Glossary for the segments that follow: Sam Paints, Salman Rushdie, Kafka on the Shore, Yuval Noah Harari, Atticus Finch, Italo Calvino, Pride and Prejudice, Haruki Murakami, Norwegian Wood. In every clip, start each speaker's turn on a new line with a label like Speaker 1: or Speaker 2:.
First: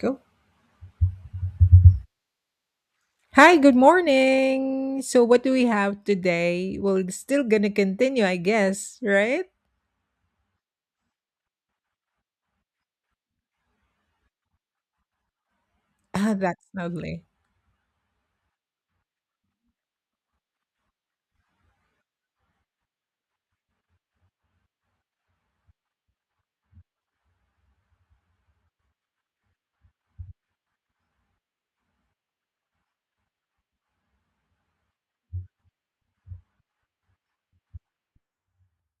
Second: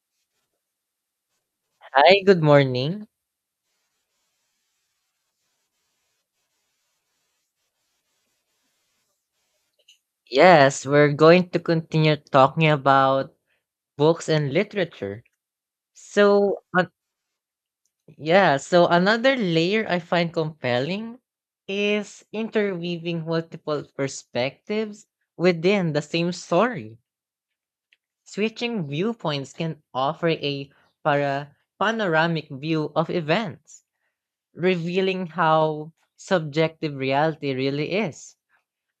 Speaker 1: Go.
Speaker 2: Hi, good morning.
Speaker 1: Hi, good morning. So, what do we have today? Well, it's still gonna continue, I guess, right?
Speaker 2: Yes, we're going to continue talking about books and literature.
Speaker 1: Ah,
Speaker 2: So,
Speaker 1: that's
Speaker 2: uh,
Speaker 1: lovely.
Speaker 2: yeah, so another layer I find compelling is interweaving multiple perspectives within the same story. Switching viewpoints can offer a para panoramic view of events, revealing how subjective reality really is.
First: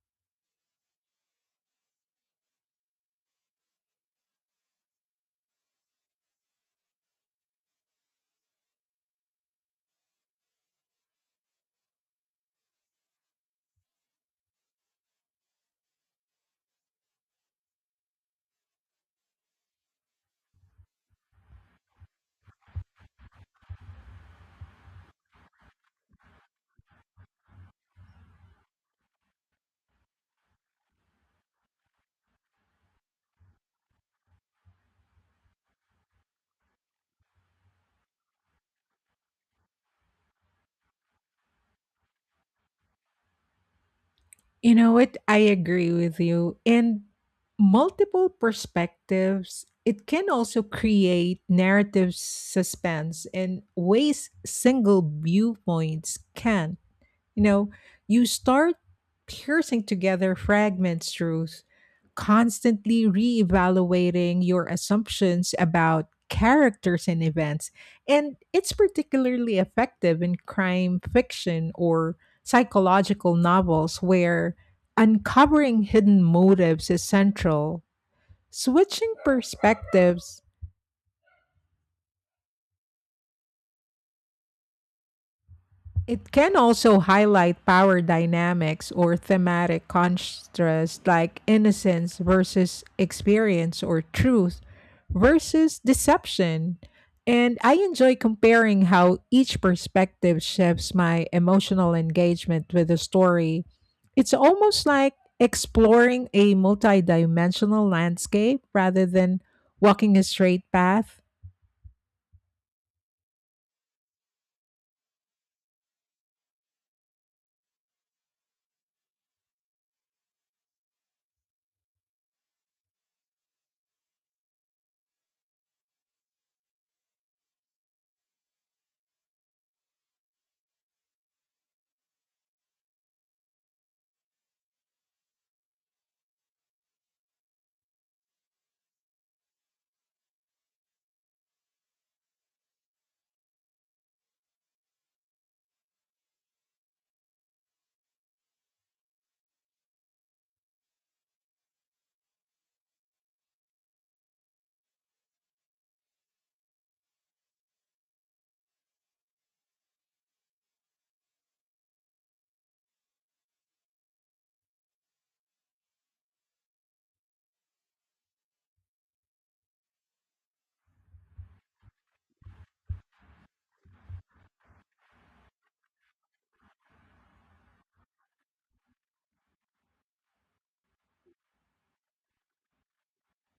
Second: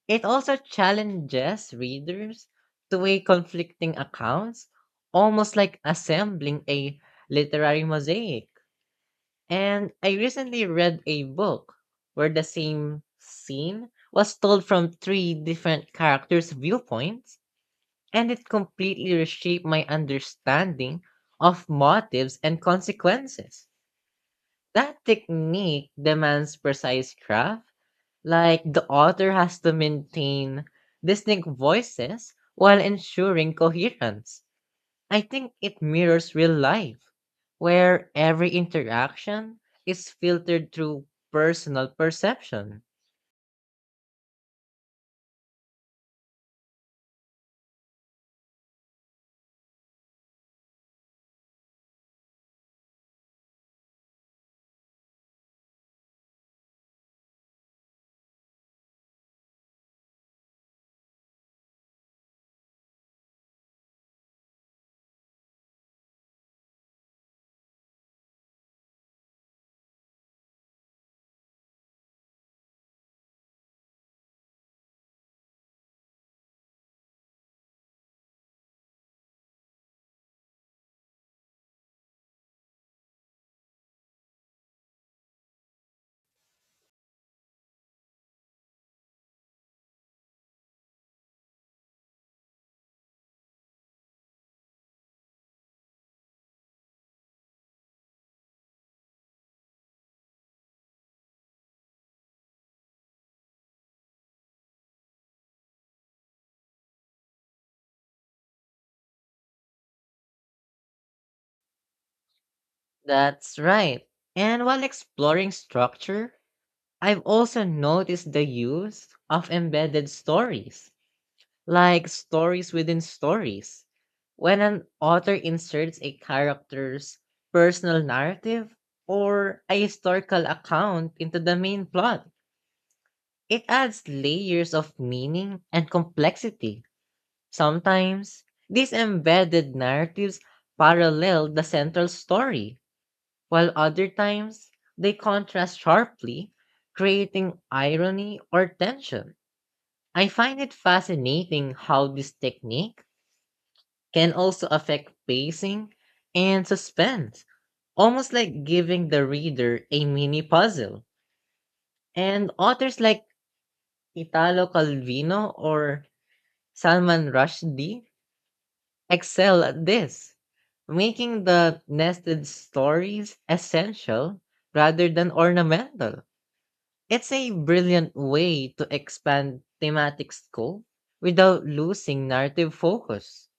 Speaker 2: It also challenges readers to weigh conflicting accounts, almost like assembling a literary mosaic. And I recently read a book where the same scene was told from three different characters' viewpoints, and it completely reshaped my understanding of motives and consequences. That technique demands precise craft like the author has to maintain distinct voices while ensuring coherence. I think it mirrors real life, where every interaction is filtered through personal perception.
Speaker 1: You know what? I agree with you. And multiple perspectives, it can also create narrative suspense in ways single viewpoints can. You know, you start piercing together fragments truth, constantly reevaluating your assumptions about characters and events. And it's particularly effective in crime fiction or psychological novels where uncovering hidden motives is central. Switching perspectives, it can also highlight power dynamics or thematic contrasts like innocence versus experience or truth versus deception. And I enjoy comparing how each perspective shapes my emotional engagement with the story. It's almost like exploring a multidimensional landscape rather than walking a straight path.
Speaker 2: That's right. And while exploring structure, I've also noticed the use of embedded stories like stories within stories. When an author inserts a character's personal narrative or a historical account into the main plot, it adds layers of meaning and complexity. Sometimes, these embedded narratives parallel the central story, while other times, they contrast sharply, creating irony or tension. I find it fascinating how this technique can also affect pacing and suspense, almost like giving the reader a mini puzzle. And authors like Italo Calvino or Salman Rushdie excel at this, making the nested stories essential rather than ornamental. It's a brilliant way to expand thematic scope without losing narrative focus.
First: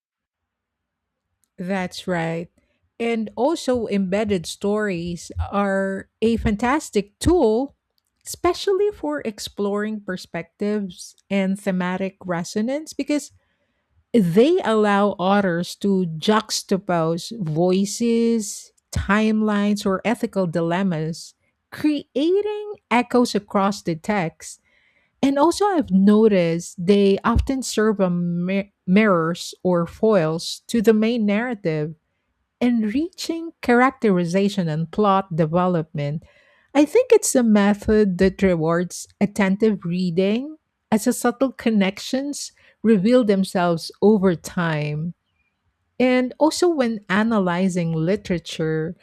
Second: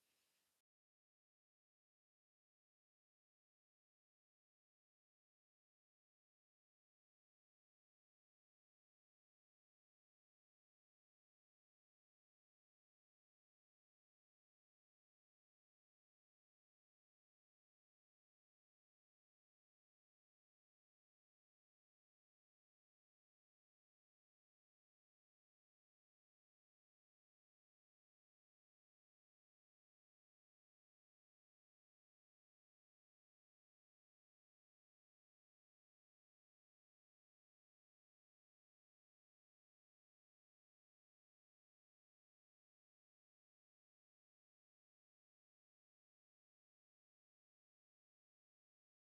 Speaker 1: That's right. And also, embedded stories are a fantastic tool, especially for exploring perspectives and thematic resonance, because they allow authors to juxtapose voices, timelines, or ethical dilemmas, creating echoes across the text. And also, I've noticed they often serve as mirrors or foils to the main narrative, enriching characterization and plot development. I think it's a method that rewards attentive reading as the subtle connections reveal themselves over time. And also, when analyzing literature,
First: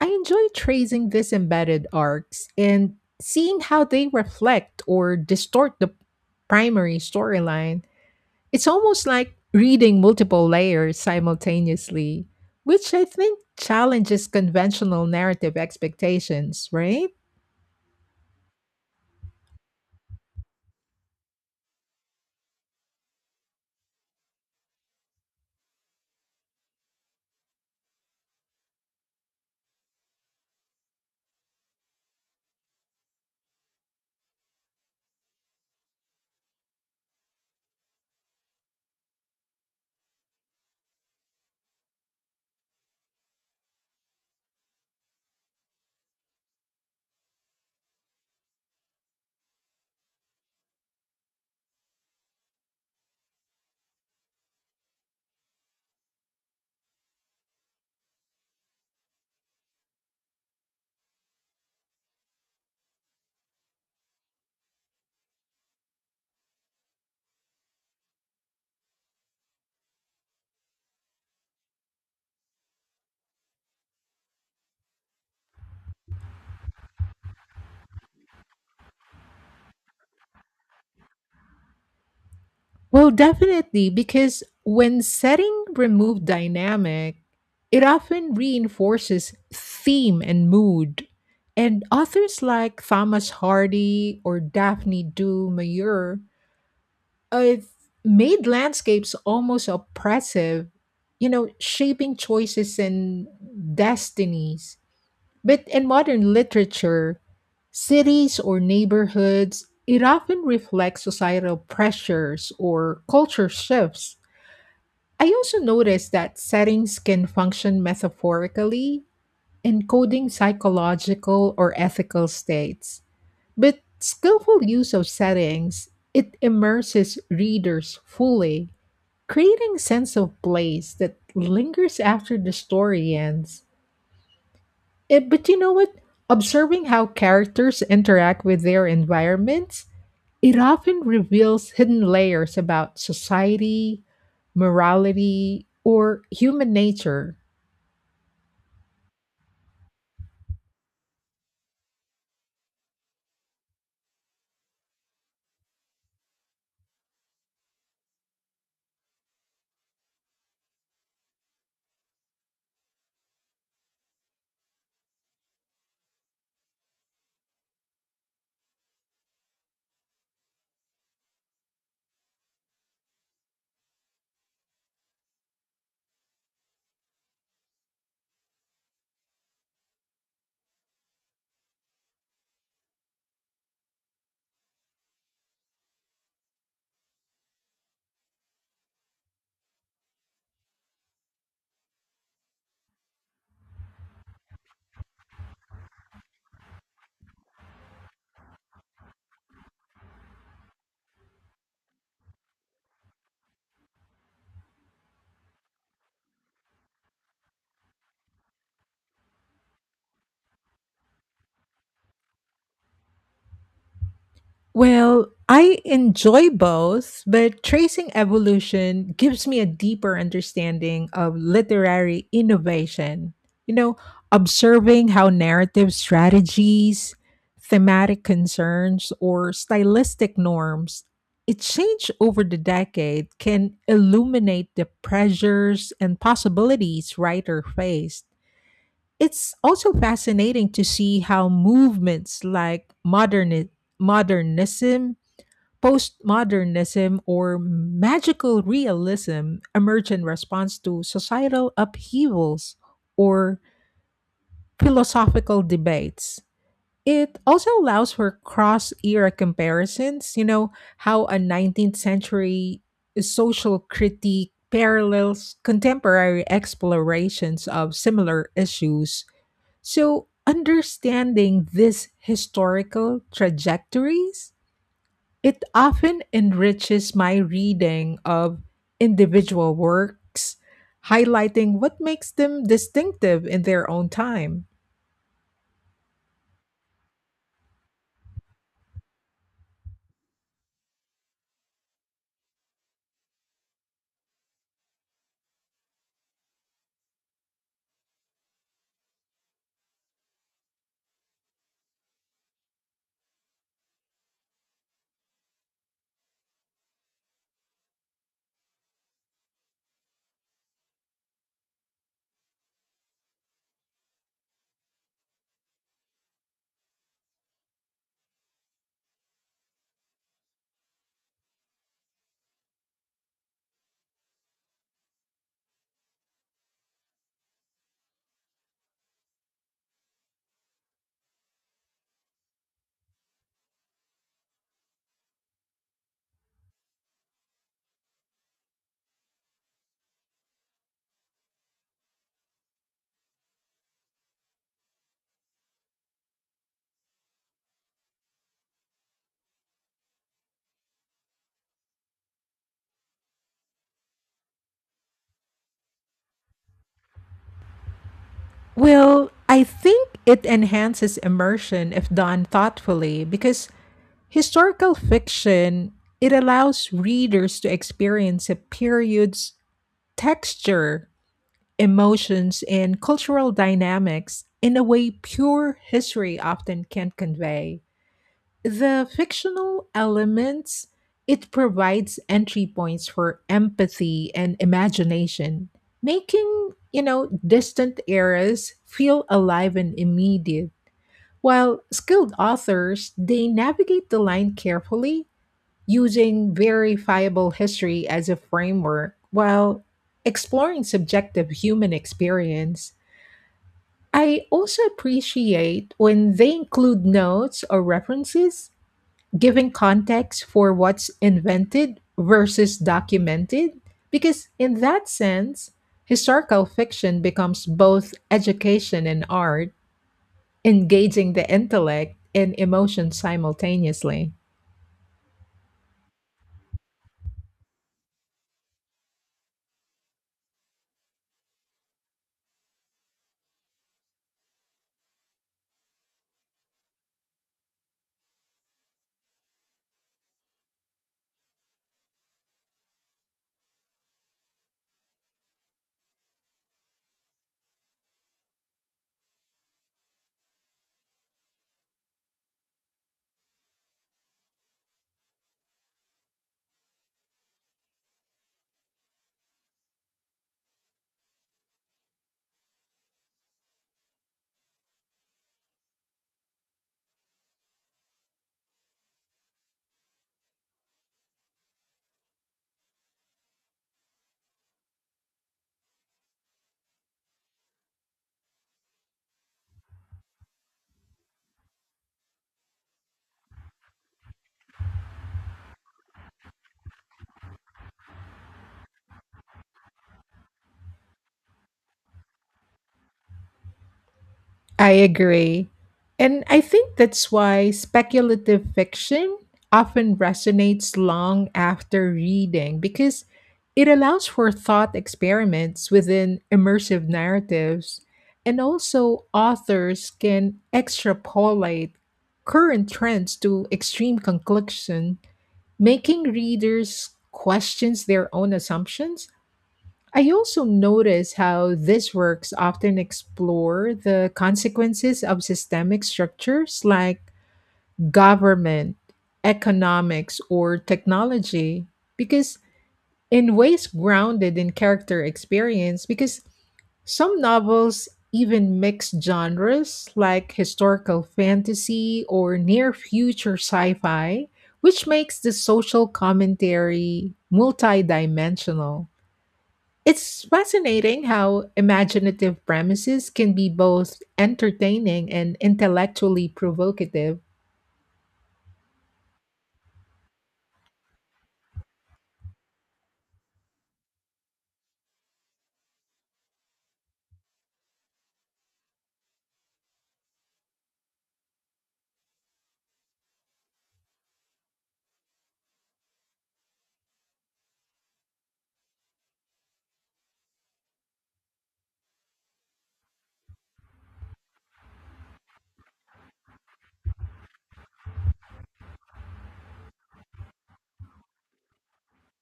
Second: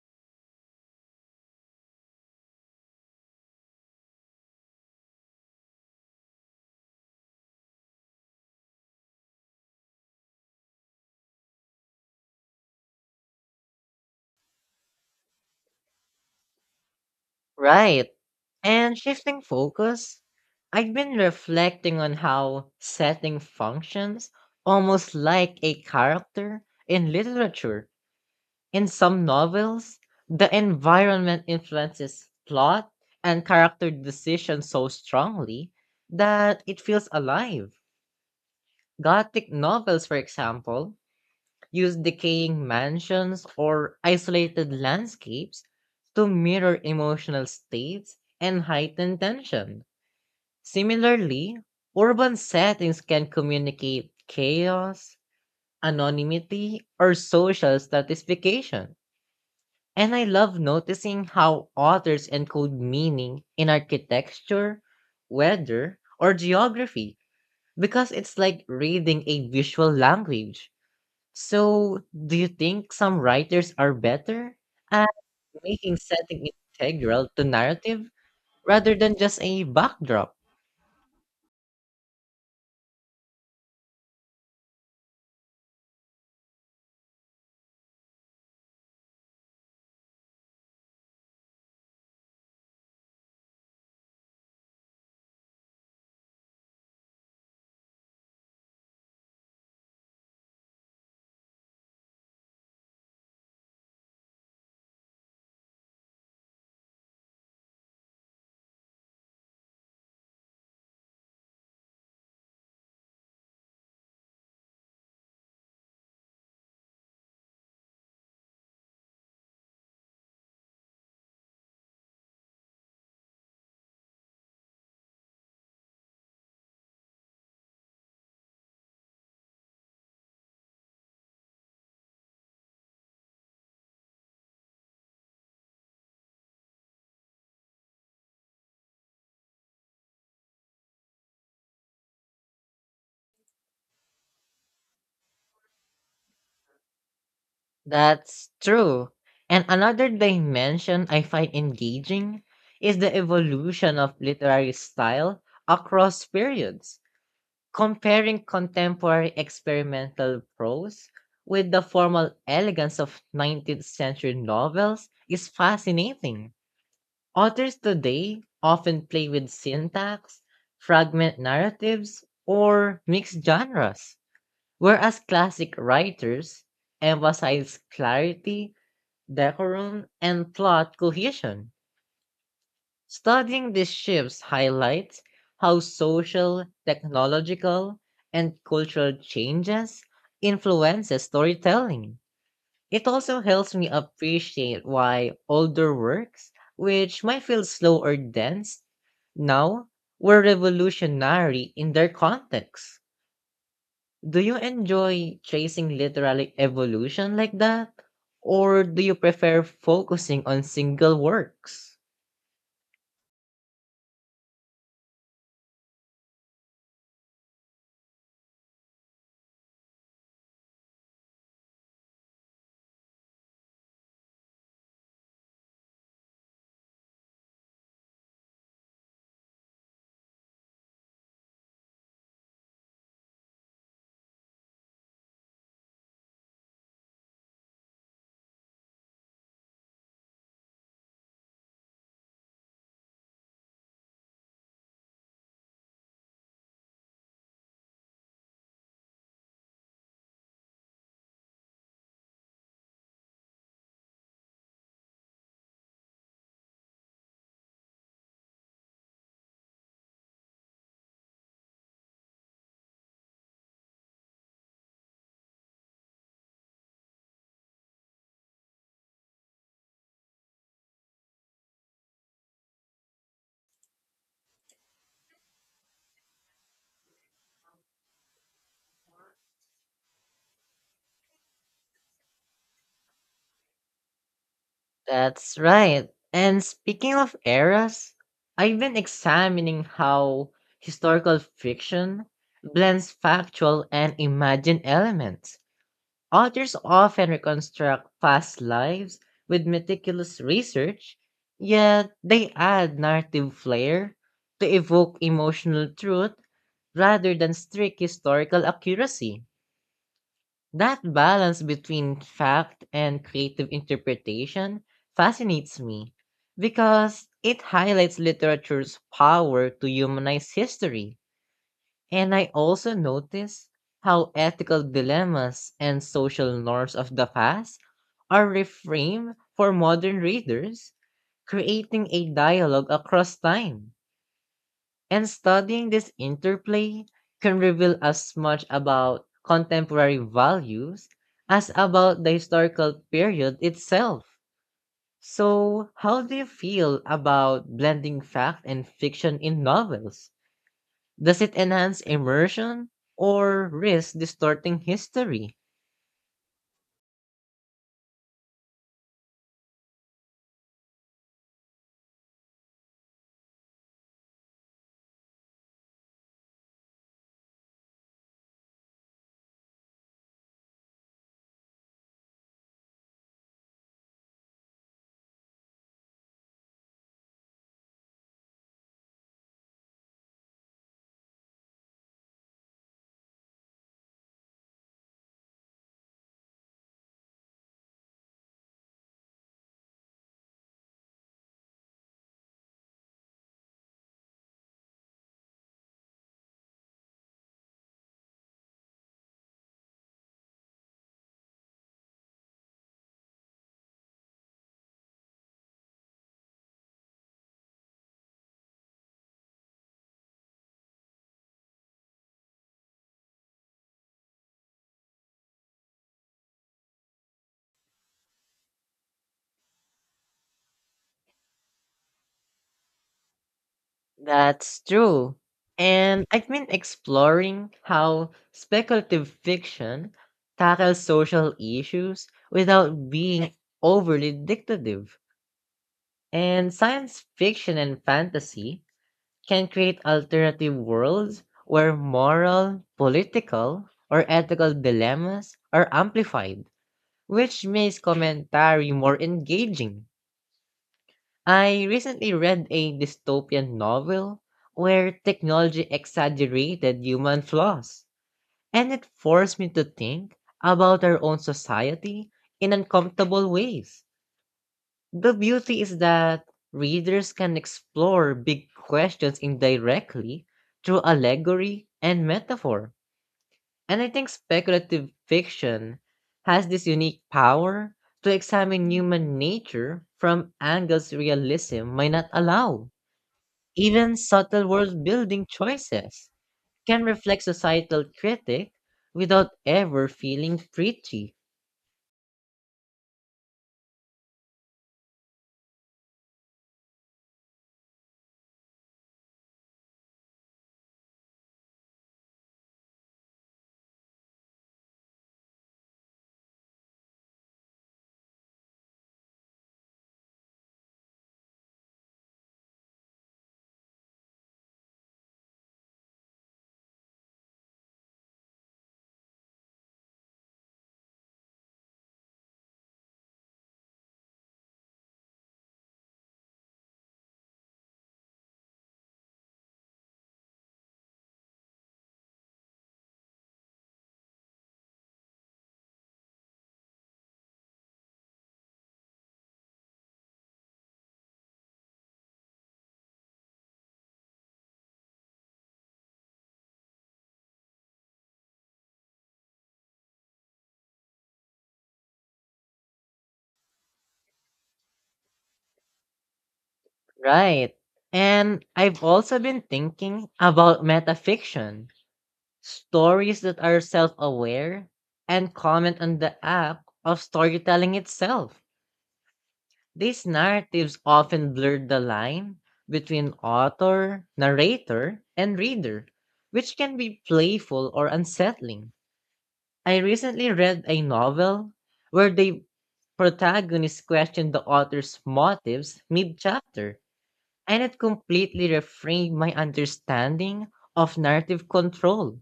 Speaker 1: I enjoy tracing these embedded arcs and seeing how they reflect or distort the primary storyline. It's almost like reading multiple layers simultaneously, which I think challenges conventional narrative expectations, right?
Speaker 2: Right. And shifting focus, I've been reflecting on how setting functions almost like a character in literature. In some novels, the environment influences plot and character decisions so strongly that it feels alive. Gothic novels, for example, use decaying mansions or isolated landscapes to mirror emotional states and heighten tension. Similarly, urban settings can communicate chaos, anonymity, or social stratification. And I love noticing how authors encode meaning in architecture, weather, or geography because it's like reading a visual language. So, do you think some writers are better at making setting integral to narrative rather than just a backdrop?
Speaker 1: Well, definitely, because when setting remove dynamic, it often reinforces theme and mood. And authors like Thomas Hardy or Daphne du Maurier I've made landscapes almost oppressive, you know, shaping choices and destinies. But in modern literature, cities or neighborhoods, it often reflects societal pressures or culture shifts. I also noticed that settings can function metaphorically, encoding psychological or ethical states. But skillful use of settings, it immerses readers fully, creating a sense of place that lingers after the story ends. But you know what? Observing how characters interact with their environments, it often reveals hidden layers about society, morality, or human nature.
Speaker 2: That's true. And another dimension I find engaging is the evolution of literary style across periods. Comparing contemporary experimental prose with the formal elegance of 19th century novels is fascinating. Authors today often play with syntax, fragment narratives, or mixed genres, whereas classic writers emphasize clarity, decorum, and plot cohesion. Studying these shifts highlights how social, technological, and cultural changes influences storytelling. It also helps me appreciate why older works, which might feel slow or dense, now were revolutionary in their context. Do you enjoy tracing literary evolution like that? Or do you prefer focusing on single works?
Speaker 1: Well, I enjoy both, but tracing evolution gives me a deeper understanding of literary innovation. You know, observing how narrative strategies, thematic concerns, or stylistic norms it change over the decade can illuminate the pressures and possibilities writer faced. It's also fascinating to see how movements like modernism, postmodernism, or magical realism emerge in response to societal upheavals or philosophical debates. It also allows for cross era comparisons, you know, how a 19th century social critique parallels contemporary explorations of similar issues. So, understanding these historical trajectories, it often enriches my reading of individual works, highlighting what makes them distinctive in their own time.
Speaker 2: That's right. And speaking of eras, I've been examining how historical fiction blends factual and imagined elements. Authors often reconstruct past lives with meticulous research, yet they add narrative flair to evoke emotional truth rather than strict historical accuracy. That balance between fact and creative interpretation fascinates me because it highlights literature's power to humanize history. And I also notice how ethical dilemmas and social norms of the past are reframed for modern readers, creating a dialogue across time. And studying this interplay can reveal as much about contemporary values as about the historical period itself. So, how do you feel about blending fact and fiction in novels? Does it enhance immersion or risk distorting history?
Speaker 1: Well, I think it enhances immersion if done thoughtfully, because historical fiction it allows readers to experience a period's texture, emotions, and cultural dynamics in a way pure history often can't convey. The fictional elements, it provides entry points for empathy and imagination, making, you know, distant eras feel alive and immediate. While skilled authors, they navigate the line carefully, using verifiable history as a framework while exploring subjective human experience. I also appreciate when they include notes or references, giving context for what's invented versus documented, because in that sense, historical fiction becomes both education and art, engaging the intellect and emotion simultaneously.
Speaker 2: That's true. And I've been exploring how speculative fiction tackles social issues without being overly dictative. And science fiction and fantasy can create alternative worlds where moral, political, or ethical dilemmas are amplified, which makes commentary more engaging. I recently read a dystopian novel where technology exaggerated human flaws, and it forced me to think about our own society in uncomfortable ways. The beauty is that readers can explore big questions indirectly through allegory and metaphor. And I think speculative fiction has this unique power to examine human nature from angles realism might not allow. Even subtle world building choices can reflect societal critique without ever feeling preachy.
Speaker 1: I agree. And I think that's why speculative fiction often resonates long after reading, because it allows for thought experiments within immersive narratives. And also, authors can extrapolate current trends to extreme conclusion, making readers questions their own assumptions. I also notice how these works often explore the consequences of systemic structures like government, economics, or technology, because in ways grounded in character experience, because some novels even mix genres like historical fantasy or near future sci fi, which makes the social commentary multidimensional. It's fascinating how imaginative premises can be both entertaining and intellectually provocative.
Speaker 2: Right. And I've also been thinking about metafiction, stories that are self aware and comment on the act of storytelling itself. These narratives often blur the line between author, narrator, and reader, which can be playful or unsettling. I recently read a novel where the protagonist questioned the author's motives mid chapter, and it completely reframed my understanding of narrative control.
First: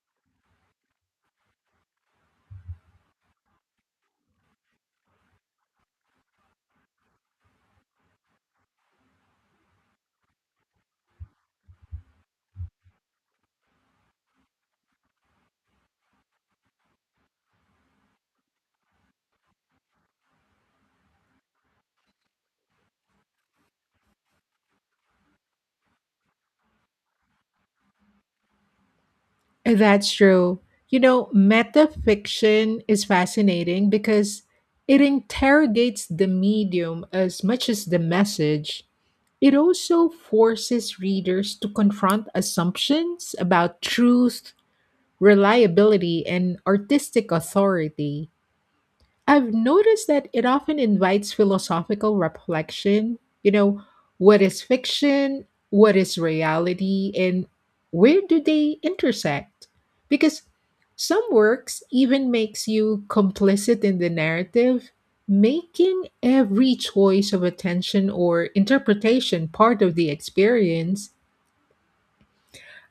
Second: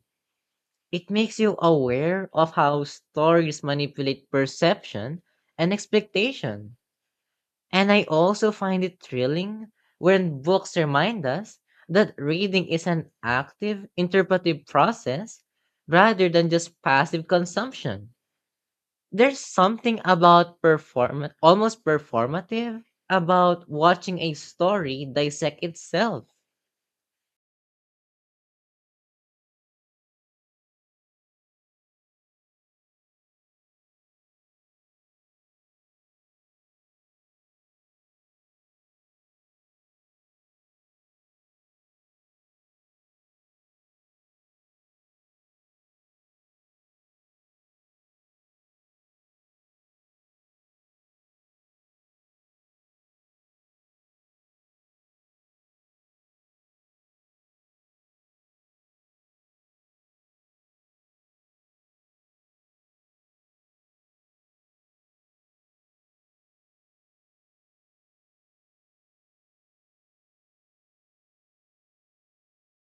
Speaker 2: It makes you aware of how stories manipulate perception and expectation. And I also find it thrilling when books remind us that reading is an active, interpretive process rather than just passive consumption. There's something about perform almost performative about watching a story dissect itself.
Speaker 1: That's true. You know, metafiction is fascinating because it interrogates the medium as much as the message. It also forces readers to confront assumptions about truth, reliability, and artistic authority. I've noticed that it often invites philosophical reflection. You know, what is fiction? What is reality? And where do they intersect? Because some works even makes you complicit in the narrative, making every choice of attention or interpretation part of the experience.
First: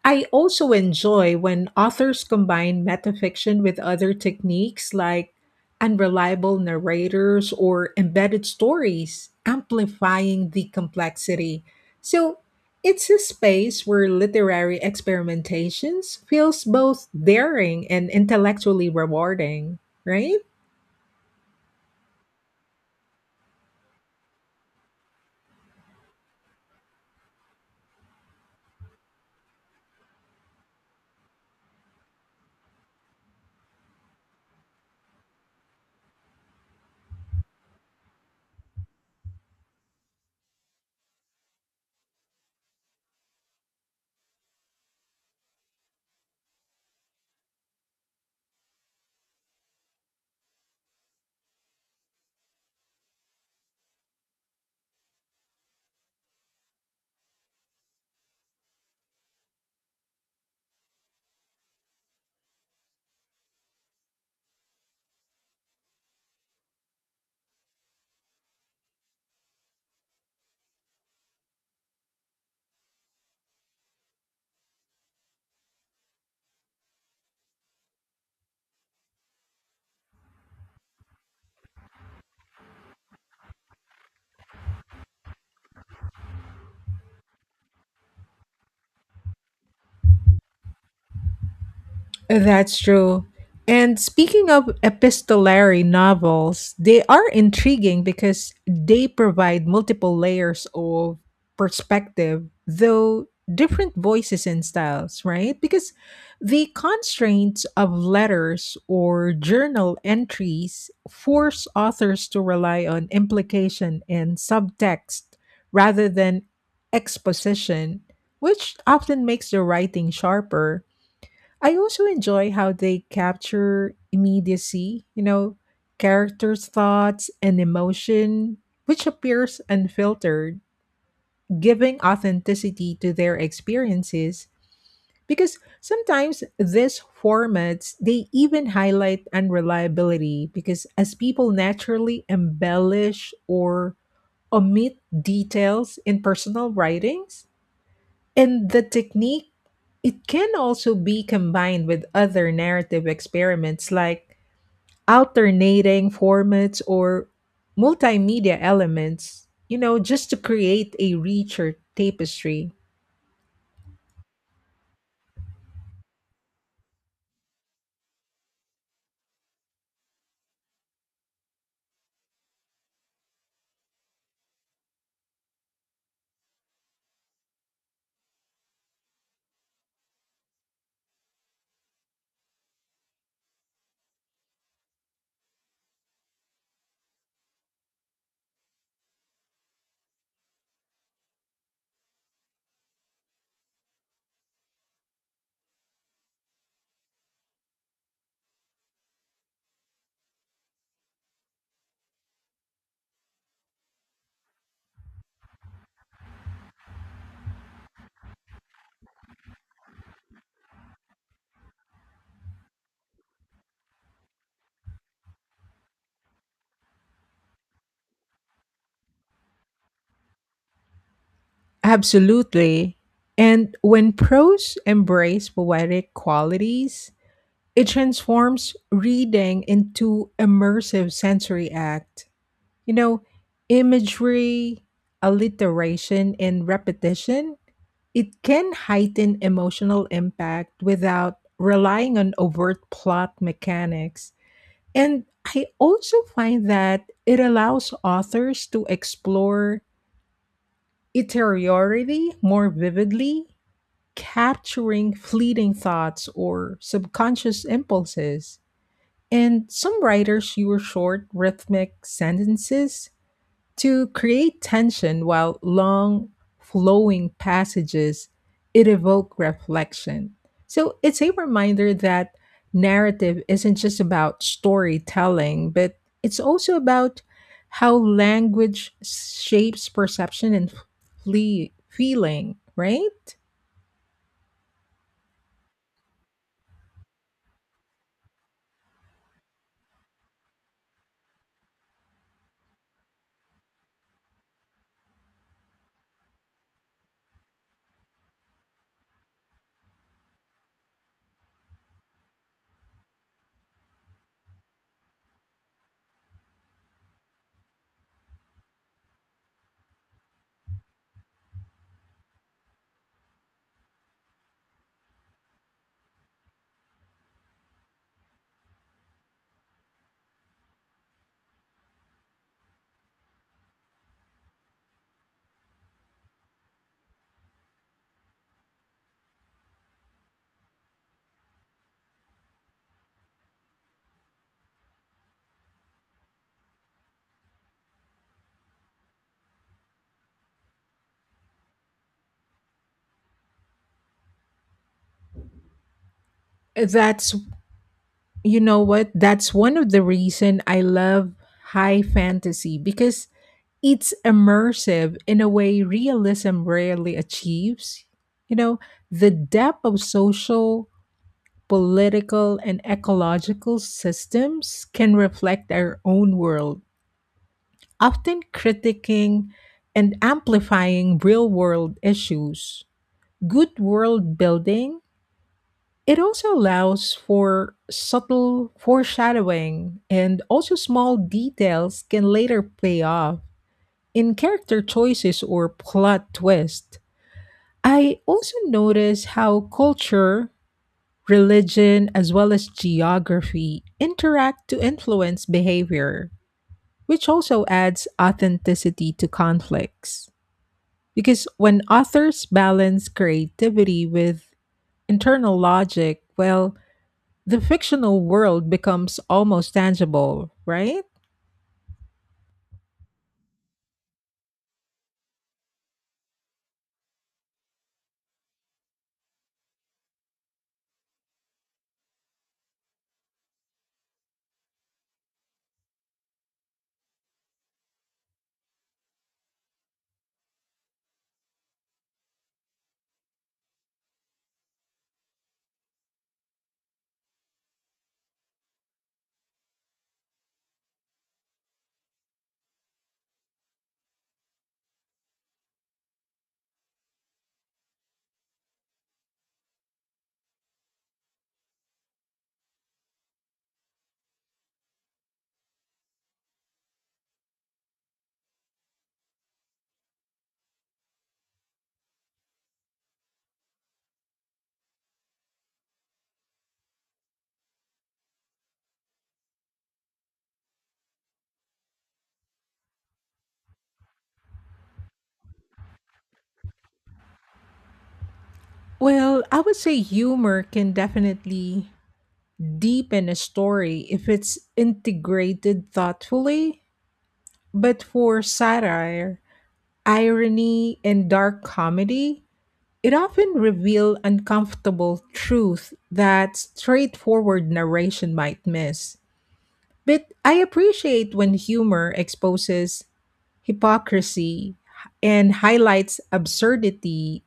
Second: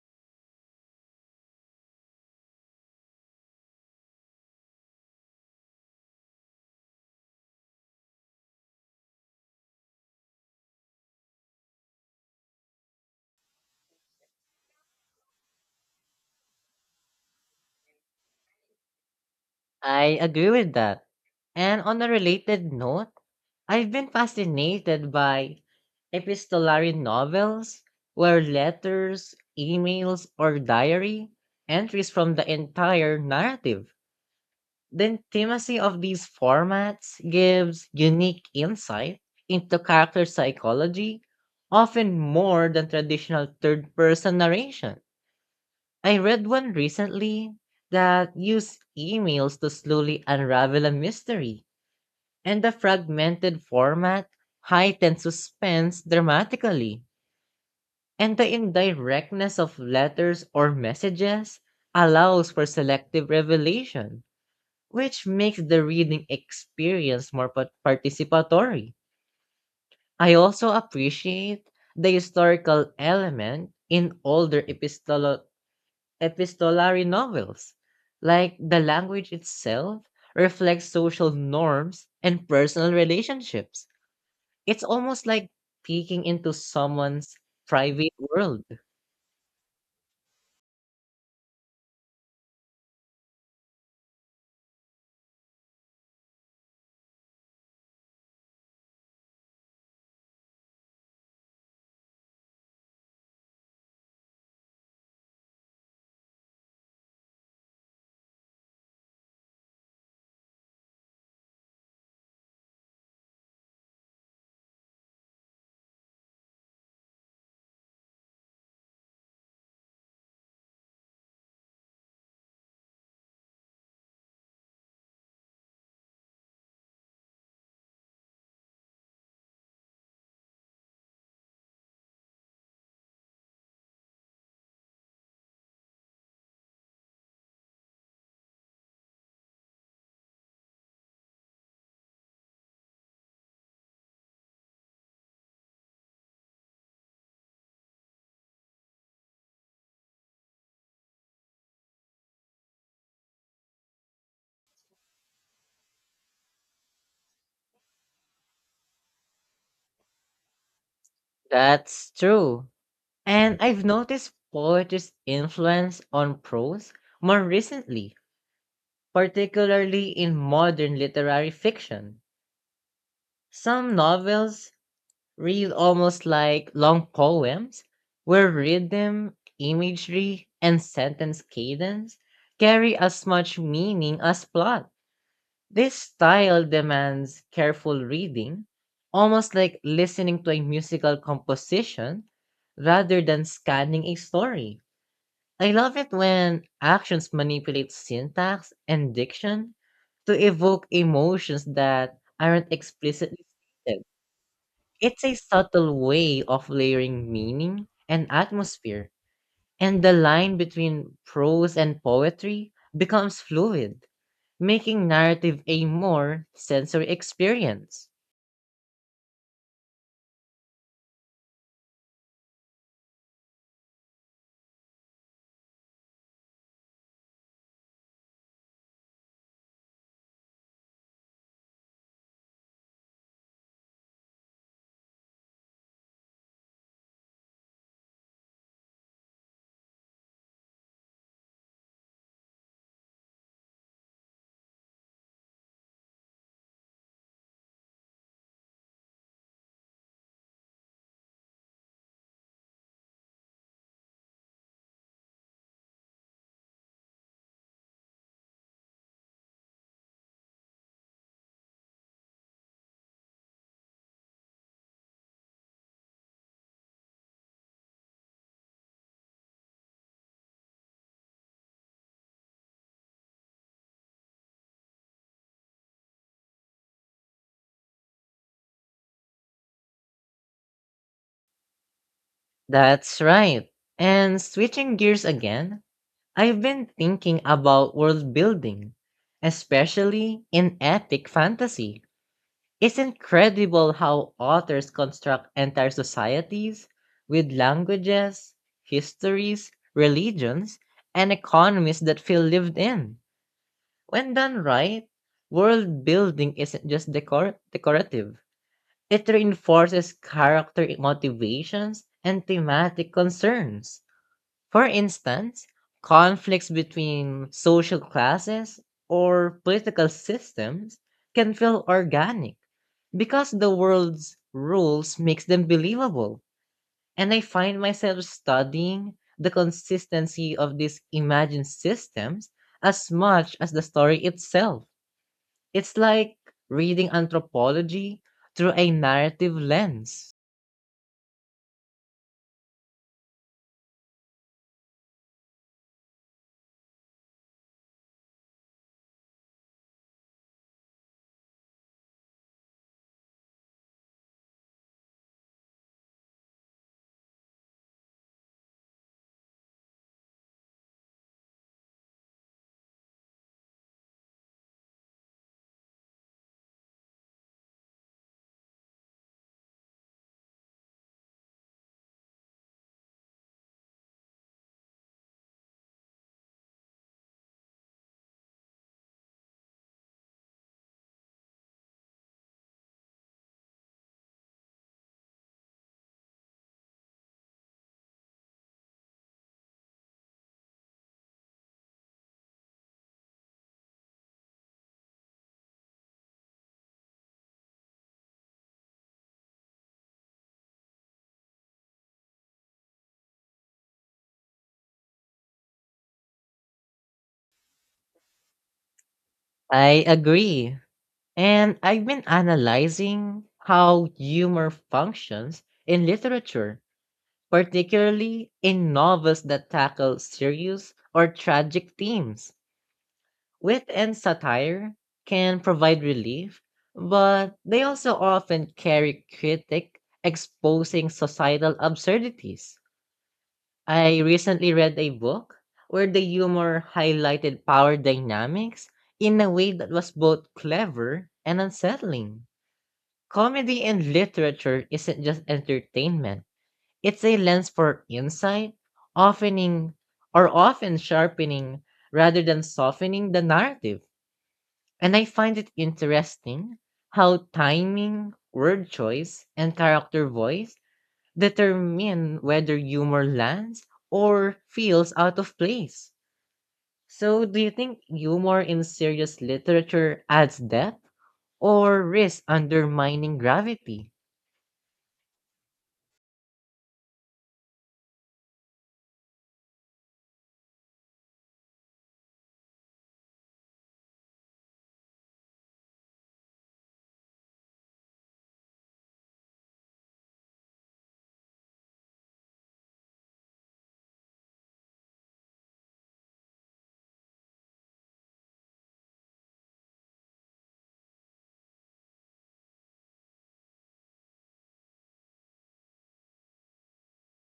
Speaker 1: I also enjoy when authors combine metafiction with other techniques like unreliable narrators or embedded stories, amplifying the complexity. So it's a space where literary experimentations feels both daring and intellectually rewarding,
Speaker 2: I
Speaker 1: right?
Speaker 2: agree with that. And on a related note, I've been fascinated by epistolary novels where letters, emails, or diary entries from the entire narrative. The intimacy of these formats gives unique insight into character psychology, often more than traditional third person narration. I read one recently that used emails to slowly unravel a mystery, and the fragmented format heightened suspense dramatically. And the indirectness of letters or messages allows for selective revelation which makes the reading experience more participatory. I also appreciate the historical element in older epistolary novels, like the language itself reflects social norms and personal relationships. It's almost like peeking into someone's private world.
Speaker 1: That's true. And speaking of epistolary novels, they are intriguing because they provide multiple layers of perspective, though different voices and styles, right? Because the constraints of letters or journal entries force authors to rely on implication and subtext rather than exposition, which often makes the writing sharper. I also enjoy how they capture immediacy, you know, characters' thoughts and emotion, which appears unfiltered, giving authenticity to their experiences. Because sometimes these formats, they even highlight unreliability because as people naturally embellish or omit details in personal writings, and the technique, it can also be combined with other narrative experiments like alternating formats or multimedia elements, you know, just to create a richer
Speaker 2: That's true.
Speaker 1: tapestry.
Speaker 2: And I've noticed poetry's influence on prose more recently particularly in modern literary fiction. Some novels read almost like long poems, where rhythm, imagery, and sentence cadence carry as much meaning as plot. This style demands careful reading, almost like listening to a musical composition rather than scanning a story. I love it when actions manipulate syntax and diction to evoke emotions that aren't explicitly stated. It's a subtle way of layering meaning and atmosphere, and the line between prose and poetry becomes fluid, making narrative a more sensory experience.
Speaker 1: Absolutely. And when prose embrace poetic qualities, it transforms reading into immersive sensory act. You know, imagery, alliteration, and repetition, it can heighten emotional impact without relying on overt plot mechanics. And I also find that it allows authors to explore interiority more vividly, capturing fleeting thoughts or subconscious impulses. And some writers use short rhythmic sentences to create tension while long flowing passages it evoke reflection. So it's a reminder that narrative isn't just about storytelling, but it's also about how language shapes perception and feeling,
Speaker 2: That's
Speaker 1: right?
Speaker 2: right. And switching gears again, I've been thinking about world building, especially in epic fantasy. It's incredible how authors construct entire societies with languages, histories, religions, and economies that feel lived in. When done right, world building isn't just decorative, it reinforces character motivations and thematic concerns. For instance, conflicts between social classes or political systems can feel organic because the world's rules makes them believable. And I find myself studying the consistency of these imagined systems as much as the story itself. It's like reading anthropology through a narrative lens.
Speaker 1: That's You know what? That's one of the reason I love high fantasy because it's immersive in a way realism rarely achieves. You know, the depth of social, political, and ecological systems can reflect our own world, often critiquing and amplifying real world issues. Good world building, it also allows for subtle foreshadowing, and also small details can later pay off in character choices or plot twist. I also notice how culture, religion, as well as geography interact to influence behavior, which also adds authenticity to conflicts. Because when authors balance creativity with internal logic, well, the fictional world becomes almost
Speaker 2: I
Speaker 1: tangible,
Speaker 2: agree.
Speaker 1: right?
Speaker 2: And I've been analyzing how humor functions in literature, particularly in novels that tackle serious or tragic themes. Wit and satire can provide relief, but they also often carry critique exposing societal absurdities. I recently read a book where the humor highlighted power dynamics in a way that was both clever and unsettling. Comedy in literature isn't just entertainment. It's a lens for insight, oftening often sharpening rather than softening the narrative. And I find it interesting how timing, word choice, and character voice determine whether humor lands or feels out of place. So, do you think humor in serious literature adds depth or risks undermining gravity?
Speaker 1: Well, I would say humor can definitely deepen a story if it's integrated thoughtfully. But for satire, irony, and dark comedy, it often reveal uncomfortable truth that straightforward narration might miss. But I appreciate when humor exposes hypocrisy and highlights absurdity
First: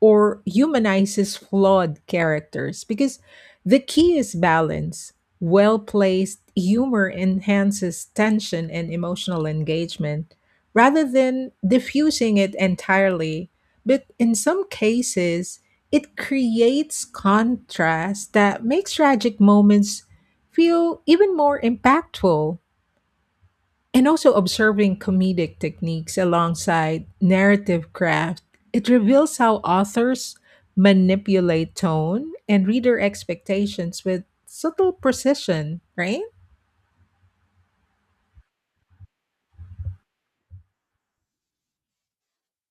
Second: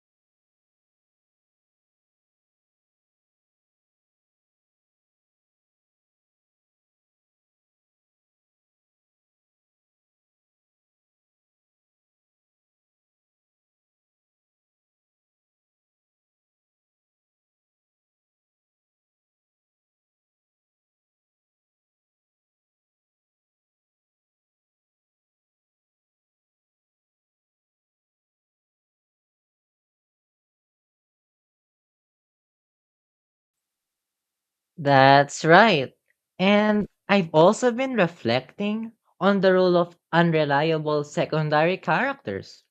Speaker 1: or humanizes flawed characters because the key is balance. Well placed humor enhances tension and emotional engagement rather than diffusing it entirely. But in some cases, it creates contrast that makes tragic moments feel even more impactful. And also observing comedic techniques alongside narrative craft, it reveals how authors manipulate tone and reader expectations with subtle
Speaker 2: That's
Speaker 1: precision,
Speaker 2: right.
Speaker 1: right?
Speaker 2: And I've also been reflecting on the role of unreliable secondary characters.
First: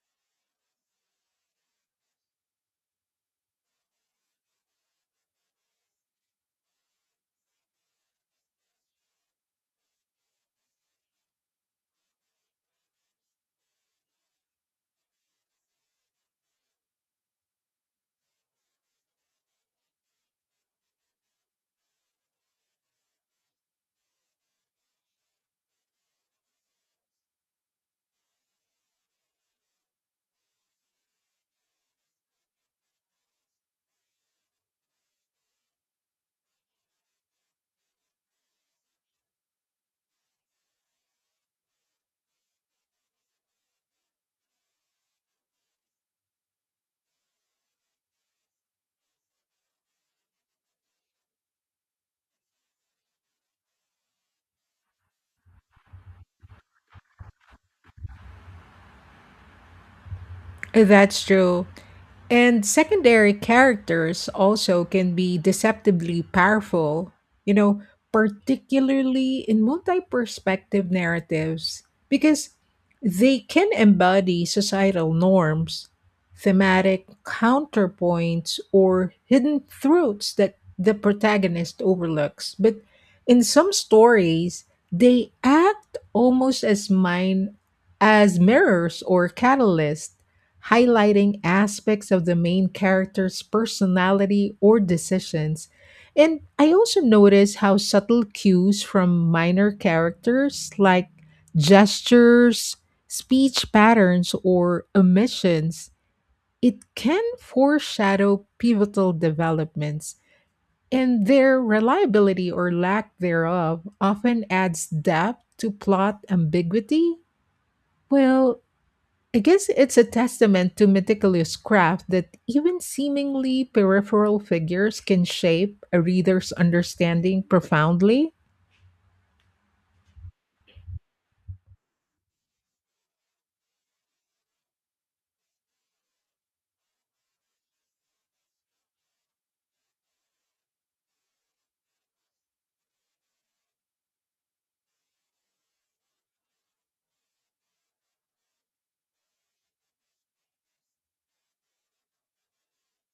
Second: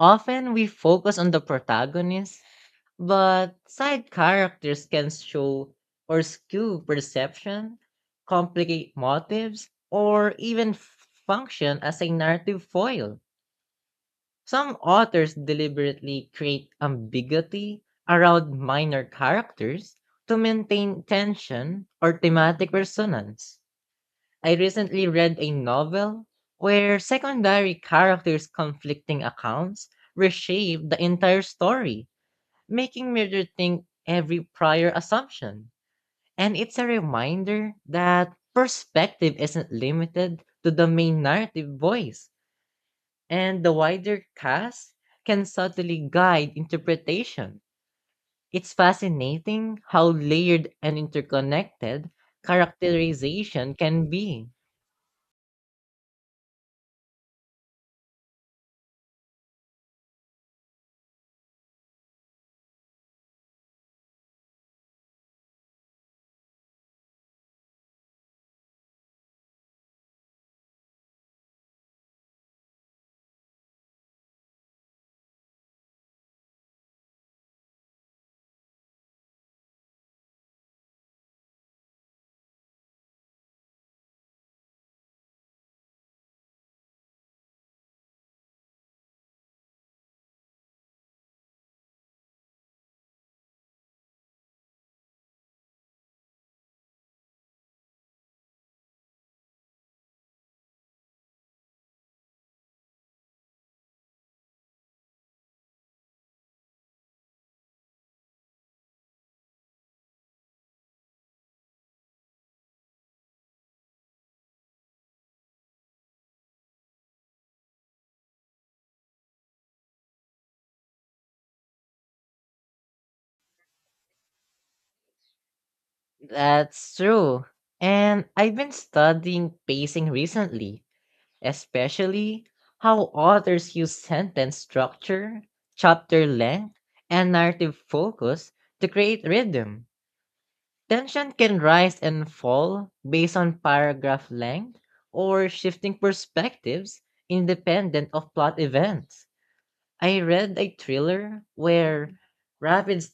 Speaker 2: Often we focus on the protagonist, but side characters can show or skew perception, complicate motives, or even function as a narrative foil. Some authors deliberately create ambiguity around minor characters to maintain tension or thematic resonance. I recently read a novel where secondary characters' conflicting accounts reshape the entire story, making me rethink every prior assumption. And it's a reminder that perspective isn't limited to the main narrative voice and the wider cast can subtly guide interpretation. It's fascinating how layered and interconnected characterization can be.
Speaker 1: That's true. And secondary characters also can be deceptively powerful, you know, particularly in multi perspective narratives, because they can embody societal norms, thematic counterpoints, or hidden truths that the protagonist overlooks. But in some stories, they act almost as mirrors or catalysts, highlighting aspects of the main character's personality or decisions. And I also notice how subtle cues from minor characters like gestures, speech patterns, or omissions, it can foreshadow pivotal developments. And their reliability or lack thereof often adds depth to plot ambiguity. Well, I guess it's a testament to meticulous craft that even seemingly peripheral figures can shape a reader's
Speaker 2: That's
Speaker 1: understanding
Speaker 2: true. And
Speaker 1: profoundly.
Speaker 2: I've been studying pacing recently, especially how authors use sentence structure, chapter length, and narrative focus to create rhythm. Tension can rise and fall based on paragraph length or shifting perspectives independent of plot events. I read a thriller where rapid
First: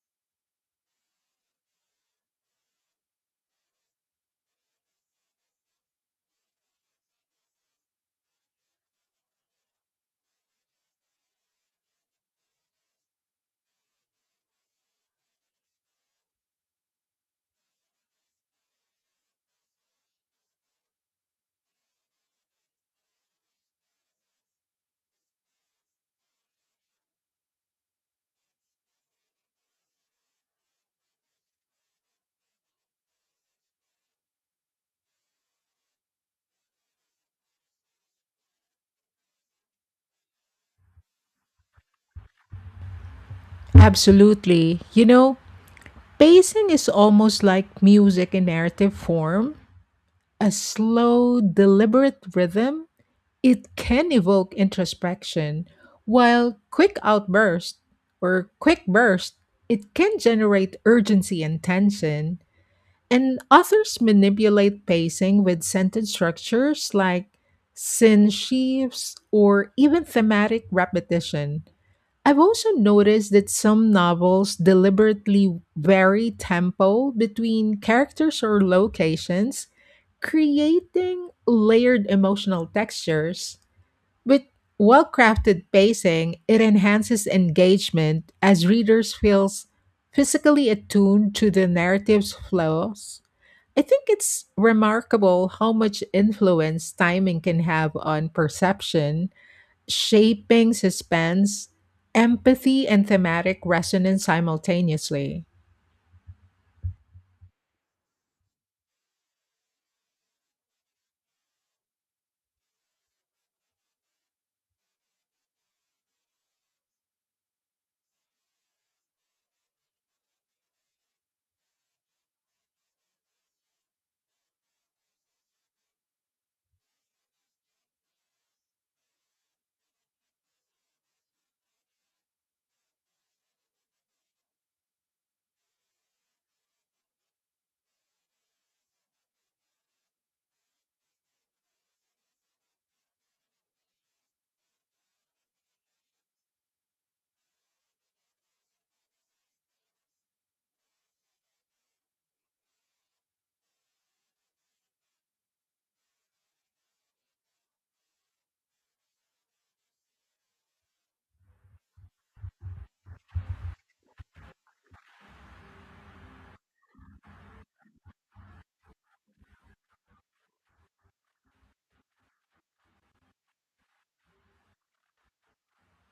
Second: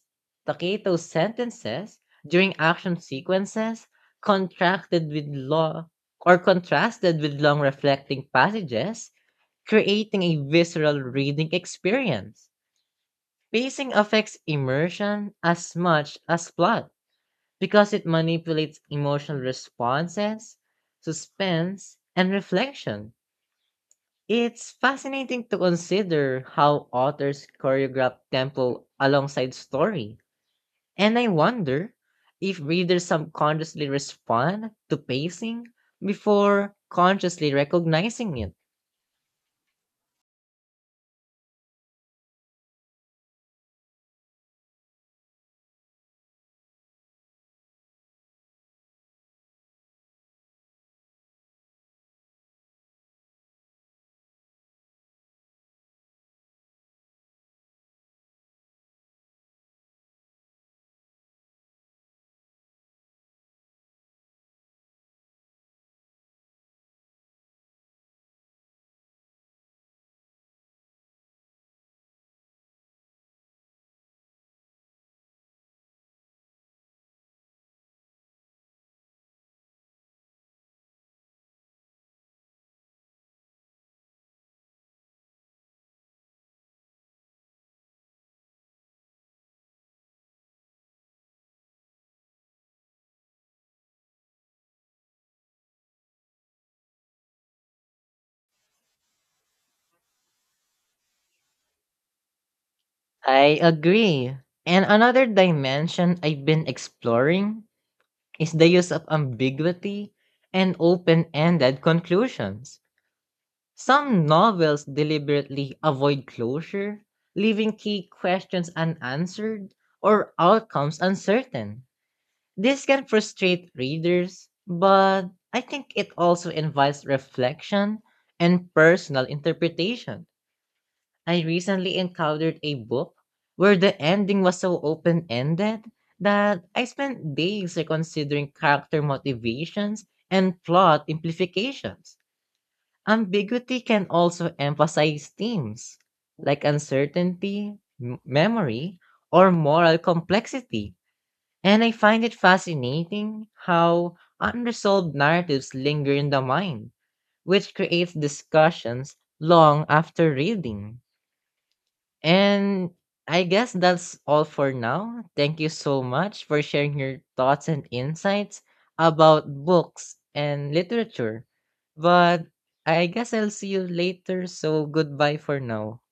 Speaker 2: staccato sentences during action sequences contracted with law or contrasted with long reflecting passages, creating a visceral reading experience. Pacing affects immersion as much as plot because it manipulates emotional responses, suspense, and reflection. It's fascinating to consider how authors choreograph tempo alongside story. And I wonder if readers subconsciously respond to pacing before consciously recognizing it.
Speaker 1: Absolutely. You know, pacing is almost like music in narrative form, a slow, deliberate rhythm. It can evoke introspection, while quick outburst or quick burst, it can generate urgency and tension. And authors manipulate pacing with sentence structures like sin sheaves or even thematic repetition. I've also noticed that some novels deliberately vary tempo between characters or locations, creating layered emotional textures. With well crafted pacing, it enhances engagement as readers feels physically attuned to the narrative's flows. I think it's remarkable how much influence timing can have on perception, shaping suspense, empathy, and
Speaker 2: I
Speaker 1: thematic resonance
Speaker 2: agree. And another
Speaker 1: simultaneously.
Speaker 2: dimension I've been exploring is the use of ambiguity and open ended conclusions. Some novels deliberately avoid closure, leaving key questions unanswered or outcomes uncertain. This can frustrate readers, but I think it also invites reflection and personal interpretation. I recently encountered a book where the ending was so open ended that I spent days reconsidering character motivations and plot implications. Ambiguity can also emphasize themes like uncertainty, memory, or moral complexity. And I find it fascinating how unresolved narratives linger in the mind, which creates discussions long after reading. And I guess that's all for now. Thank you so much for sharing your thoughts and insights about books and literature. But I guess I'll see you later, so goodbye for now.